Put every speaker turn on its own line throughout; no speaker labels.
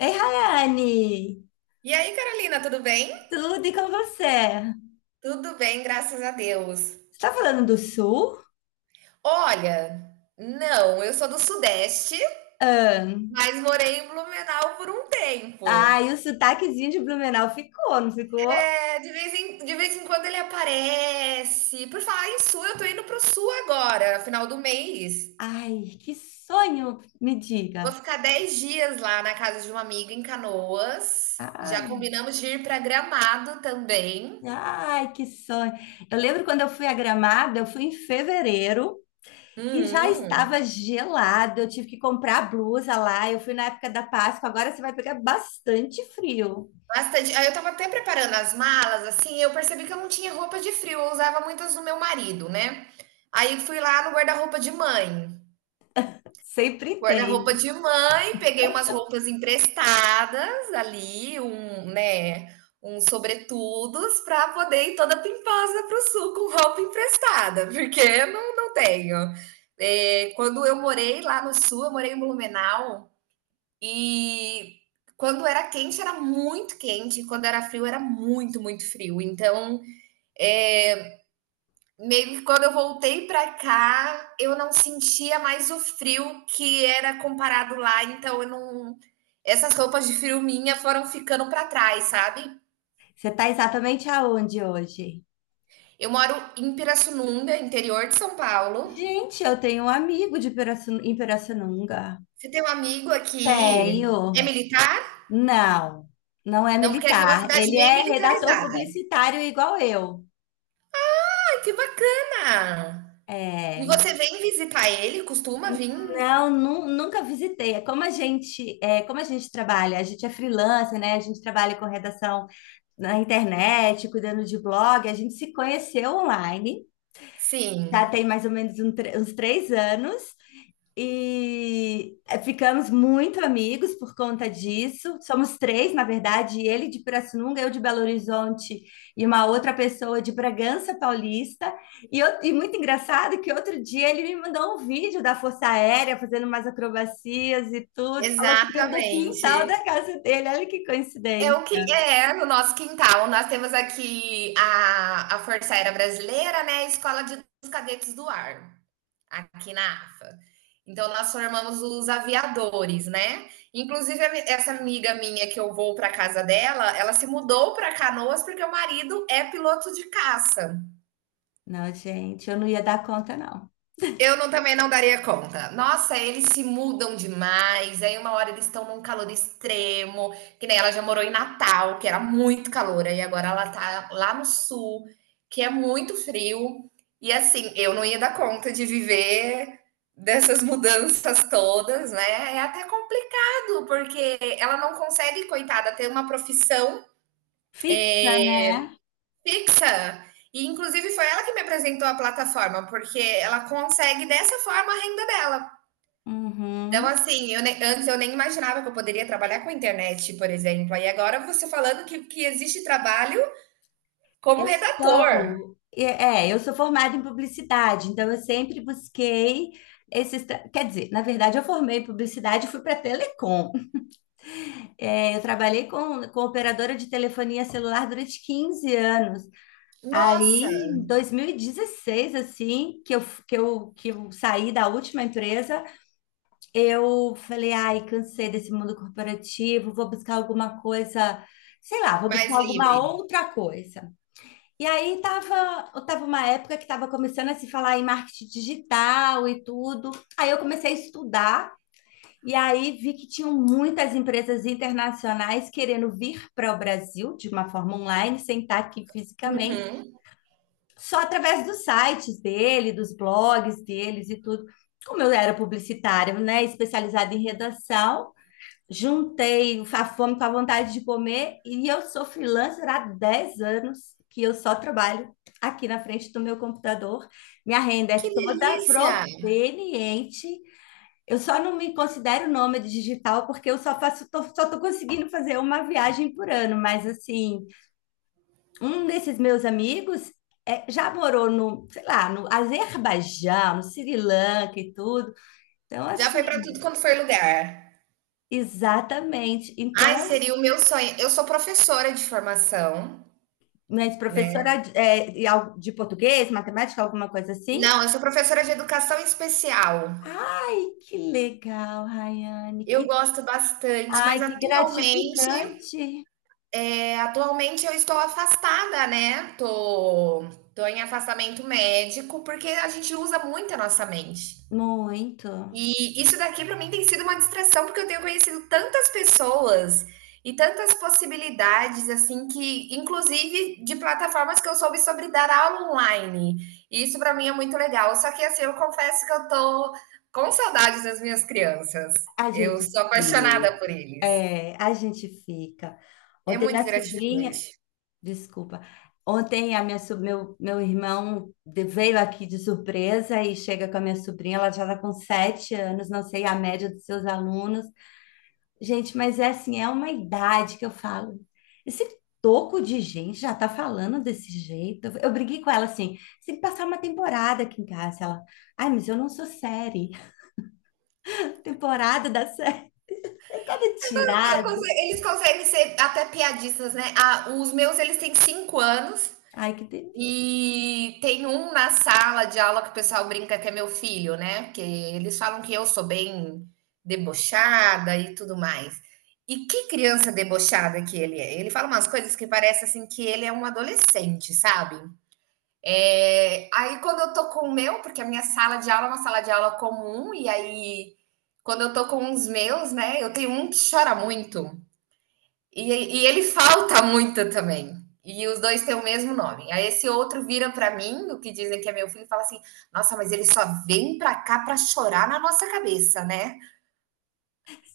Ei, Rayane!
E aí, Carolina, tudo bem?
Tudo e com você?
Tudo bem, graças a Deus.
Você tá falando do sul?
Olha, não, eu sou do Sudeste,
Ah,
mas morei em Blumenau por um tempo.
ai, o sotaquezinho de Blumenau ficou, não ficou?
É, de vez em quando ele aparece. Por falar em Sul, eu tô indo pro Sul agora, final do mês.
Ai, que sonho, me
Vou
diga.
ficar 10 dias lá na casa de uma amiga em Canoas. Já
Ai,
combinamos de ir para Gramado também.
ai, que sonho. Eu lembro quando eu fui a Gramado, eu fui em fevereiro e já
Uhum.
estava gelado. Eu tive que comprar blusa lá. Eu fui na época da Páscoa. Agora você vai pegar bastante frio.
Bastante. Aí eu estava até preparando as malas, assim, eu percebi que eu não tinha roupa de frio, eu usava muitas do meu marido, né. Aí fui lá no
Sempre
guarda-roupa
tem.
de mãe, peguei umas roupas emprestadas ali, um né, uns sobretudos para poder ir toda pimposa pro sul com roupa emprestada, porque eu não tenho. Quando eu morei lá no sul, eu morei em Blumenau, e quando era quente, era muito quente, e quando era frio, era muito, muito frio. Então, é, meio que quando eu voltei para cá, eu não sentia mais o frio que era comparado lá, então eu não essas roupas de frio minha foram ficando para trás, sabe?
Você está exatamente aonde hoje?
Eu moro em Pirassununga, interior de São Paulo.
Gente, eu tenho um amigo de em Pirassununga.
Você tem um amigo aqui, é
Tenho.
militar?
Não, não é
Não, porque aqui é uma
militar.
cidade
Ele
bem
é redator
militarizada.
publicitário igual eu.
Ai, que bacana!
É,
E você vem visitar ele? Costuma vir?
não, nunca visitei. É como a gente trabalha. A gente é freelancer, né? A gente trabalha com redação na internet, cuidando de blog. A gente se conheceu online. Já
Sim,
tem mais ou menos uns 3 anos. E ficamos muito amigos por conta disso. Somos três, na verdade, ele de Pirassununga, eu de Belo Horizonte e uma outra pessoa de Bragança Paulista. E muito engraçado que outro dia ele me mandou um vídeo da Força Aérea fazendo umas acrobacias e tudo. Falou que veio do quintal da
exatamente.
casa dele. Olha que
É o
coincidência.
que é no nosso quintal. Nós temos aqui a Força Aérea Brasileira, né? A Escola de, dos Cadetes do Ar, aqui na AFA. Então, nós formamos os aviadores, né? Inclusive, essa amiga minha que eu vou para casa dela, ela se mudou para Canoas porque o marido é piloto de caça.
Não, gente, eu não ia dar conta, não.
Eu não, também não daria conta. Nossa, eles se mudam demais. Aí uma hora eles estão num calor extremo, que nem ela já morou em Natal, que era muito calor, e agora ela tá lá no sul, que é muito frio. E assim, eu não ia dar conta de viver dessas mudanças todas, né? É até complicado, porque ela não consegue, coitada, ter uma profissão
Fixa,
é,
né?
fixa. E inclusive foi ela que me apresentou a plataforma, porque ela consegue dessa forma a renda dela. Então,
Uhum.
assim, eu nem, antes eu nem imaginava que eu poderia trabalhar com internet, por exemplo. Aí agora você falando que existe trabalho como
Eu
redator.
estou, é, é, eu sou formada em publicidade, então eu sempre busquei esses, quer dizer, na verdade eu formei em publicidade e fui para telecom. É, eu trabalhei com operadora de telefonia celular durante 15 anos.
Nossa,
Aí, em 2016, assim, que eu saí da última empresa, eu falei, ai, cansei desse mundo corporativo, vou buscar alguma coisa, sei lá, vou
mais
buscar alguma
livre.
outra coisa. E aí tava uma época que estava começando a se falar em marketing digital e tudo. Aí eu comecei a estudar e aí vi que tinham muitas empresas internacionais querendo vir para o Brasil de uma forma online, sem estar aqui fisicamente,
Uhum.
só através dos sites dele, dos blogs deles e tudo. Como eu era publicitária, né, especializada em redação, juntei a fome com a vontade de comer e eu sou freelancer há 10 anos que eu só trabalho aqui na frente do meu computador. Minha renda
Que
é toda
delícia!
proveniente. Eu só não me considero nômade digital porque eu só faço, só tô conseguindo fazer uma viagem por ano, mas assim, um desses meus amigos já morou no, sei lá, no Azerbaijão, no Sri Lanka e tudo. Então,
Já foi para
assim,
tudo quanto foi lugar.
exatamente.
Ai,
Então,
seria o meu sonho. Eu sou professora de formação,
mas
né?
professora de é, e al- de português, matemática, alguma coisa assim?
Não, eu sou professora de educação especial.
Ai, que legal, Rayane.
Eu
Que,
gosto bastante, mas
ai, que
atualmente,
gratificante.
atualmente eu estou afastada, né, tô em afastamento médico, porque a gente usa muito a nossa mente.
Muito.
E isso daqui para mim tem sido uma distração, porque eu tenho conhecido tantas pessoas e tantas possibilidades, assim, que inclusive de plataformas que eu soube sobre dar aula online. E isso para mim é muito legal, só que, assim, eu confesso que eu tô com saudades das minhas crianças.
A
Eu
gente
sou
fica.
apaixonada por eles.
É, a gente fica.
É
Ontem
muito
minha sobrinha,
gratificante.
desculpa. Ontem a minha, so- meu irmão veio aqui de surpresa e chega com a minha sobrinha, ela já está com 7 anos, não sei a média dos seus alunos. Gente, mas é assim, é uma idade que eu falo. Esse toco de gente já tá falando desse jeito. Eu briguei com ela assim, você tem que passar uma temporada aqui em casa. Ela, ai, mas eu não sou série. Temporada da série. É cada tirada.
Eles conseguem ser até piadistas, né? Ah, os meus, eles têm 5 anos.
Ai, que delícia.
E tem um na sala de aula que o pessoal brinca que é meu filho, né? Porque eles falam que eu sou bem debochada e tudo mais. E que criança debochada que ele é! Ele fala umas coisas que parece assim que ele é um adolescente, sabe? É, aí quando eu tô com o meu, porque a minha sala de aula é uma sala de aula comum, e aí quando eu tô com os meus, né, eu tenho um que chora muito, e, ele falta muito também. E os dois têm o mesmo nome. Aí esse outro vira para mim, o que dizem que é meu filho, e fala assim: "Nossa, mas ele só vem para cá para chorar na nossa cabeça, né?"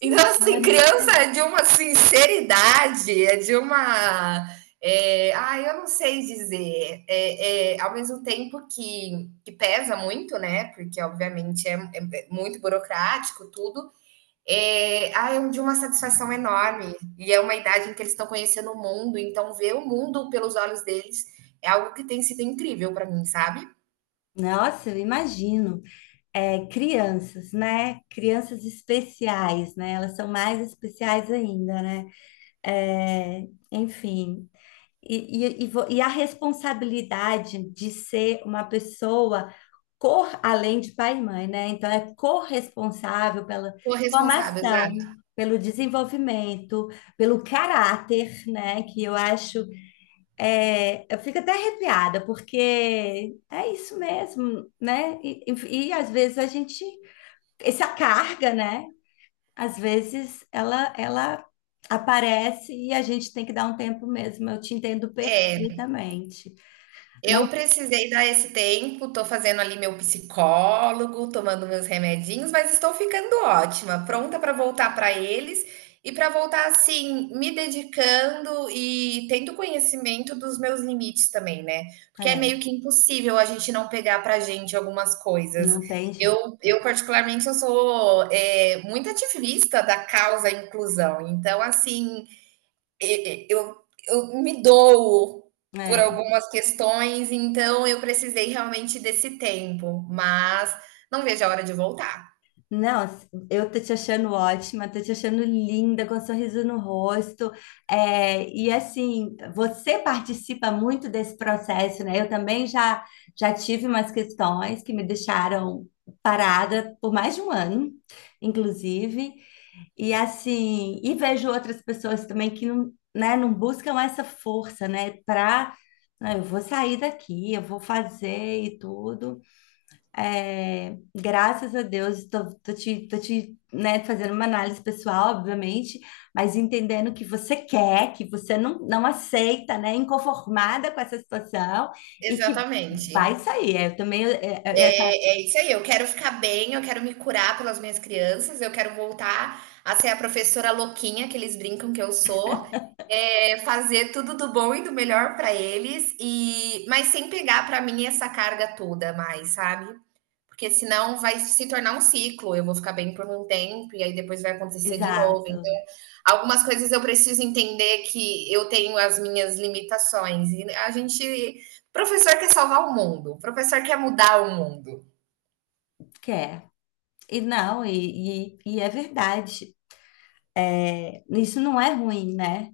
Então, assim,
anos.
criança
né?
é de uma sinceridade, é de uma. É, ah, eu não sei dizer. Ao mesmo tempo que pesa muito, né? Porque, obviamente, é muito burocrático tudo. É, ah, é de uma satisfação enorme. E é uma idade em que eles estão conhecendo o mundo, então ver o mundo pelos olhos deles é algo que tem sido incrível para mim, sabe?
Nossa, eu imagino. É, crianças, né? Crianças especiais, né? Elas são mais especiais ainda, né? É, enfim, E a responsabilidade de ser uma pessoa além de pai e mãe, né? Então, é corresponsável pela
Corresponsável,
formação,
exato.
pelo desenvolvimento, pelo caráter, né? Que eu acho. Eu fico até arrepiada, porque é isso mesmo, né? E às vezes a gente. Essa carga, né? Às vezes ela aparece e a gente tem que dar um tempo mesmo. Eu te entendo
É,
perfeitamente. Não
eu precisei dar esse tempo, tô fazendo ali meu psicólogo, tomando meus remedinhos, mas estou ficando ótima, pronta para voltar para eles e para voltar assim, me dedicando e tendo conhecimento dos meus limites também, né? Porque é
é,
meio que impossível a gente não pegar para gente algumas coisas.
não tem jeito.
Eu particularmente, eu sou é, muito ativista da causa inclusão. Então, assim, e eu me dou por
É.
algumas questões, então eu precisei realmente desse tempo, mas não vejo a hora de voltar.
Não, assim, eu tô te achando ótima, tô te achando linda, com um sorriso no rosto. É, e assim, você participa muito desse processo, né? Eu também já tive umas questões que me deixaram parada por mais de um ano, inclusive. E assim, e vejo outras pessoas também que não, né, não buscam essa força, né, para eu vou sair daqui, eu vou fazer e tudo. É, graças a Deus, tô te, né, fazendo uma análise pessoal, obviamente, mas entendendo que você quer, que você não aceita, né, inconformada com essa situação e que
Exatamente.
vai sair. É, eu também,
É isso aí, eu quero ficar bem, eu quero me curar pelas minhas crianças, eu quero voltar a ser a professora louquinha que eles brincam que eu sou, fazer tudo do bom e do melhor para eles e mas sem pegar para mim essa carga toda mais, sabe? Porque senão vai se tornar um ciclo, eu vou ficar bem por um tempo e aí depois vai acontecer de novo.
exato,
Então, algumas coisas eu preciso entender que eu tenho as minhas limitações. E a gente. Professor quer salvar o mundo, professor quer mudar o mundo.
quer. E não, e é verdade. Isso não é ruim, né?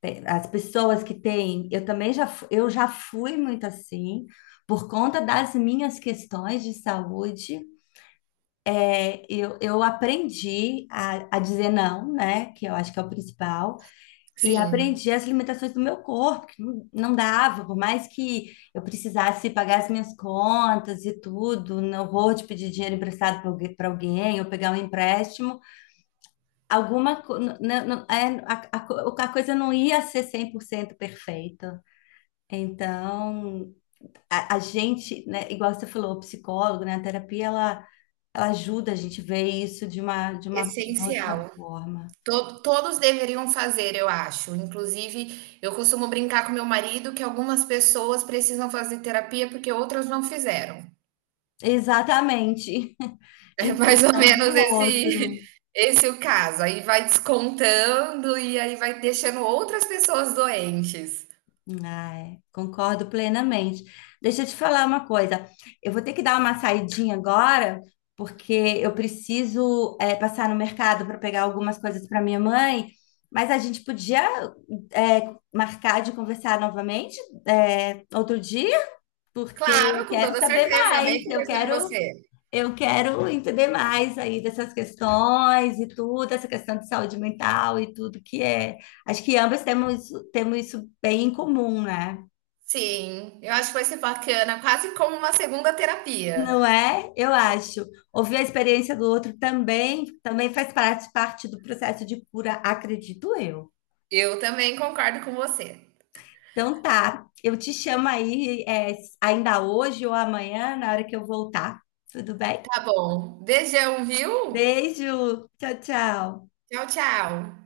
As pessoas que têm, eu também eu já fui muito assim, por conta das minhas questões de saúde, eu aprendi a dizer não, né? Que eu acho que é o principal, e
Sim,
aprendi as limitações do meu corpo, que não dava, por mais que eu precisasse pagar as minhas contas e tudo, não vou te pedir dinheiro emprestado para alguém ou pegar um empréstimo alguma co- n- n- n- a coisa não ia ser 100% perfeita. Então, a gente, né, igual você falou, o psicólogo, né, a terapia, ela, ajuda a gente ver isso de uma outra
essencial.
forma.
Todos deveriam fazer, eu acho. Inclusive, eu costumo brincar com meu marido que algumas pessoas precisam fazer terapia porque outras não fizeram.
Exatamente,
É
em
mais ou
função do
menos esse
outro.
esse o caso. Aí vai descontando e aí vai deixando outras pessoas doentes.
Ai, concordo plenamente. Deixa eu te falar uma coisa. Eu vou ter que dar uma saidinha agora, porque eu preciso, passar no mercado para pegar algumas coisas para minha mãe, mas a gente podia, eh, marcar de conversar novamente, outro dia, porque eu
Claro, com
quero
toda
saber
certeza, amei
mais, eu
conversar com
quero,
você.
eu quero entender mais aí dessas questões e tudo, essa questão de saúde mental e tudo que é. Acho que ambas temos isso bem em comum, né?
Sim, eu acho que vai ser bacana, quase como uma segunda
Não
terapia.
é? Eu acho. Ouvir a experiência do outro também faz parte do processo de cura, acredito eu.
Eu também concordo com você.
Então tá, eu te chamo aí, ainda hoje ou amanhã, na hora que eu voltar. Tudo bem?
Tá bom. Beijão, viu?
Beijo, tchau, tchau.
Tchau, tchau.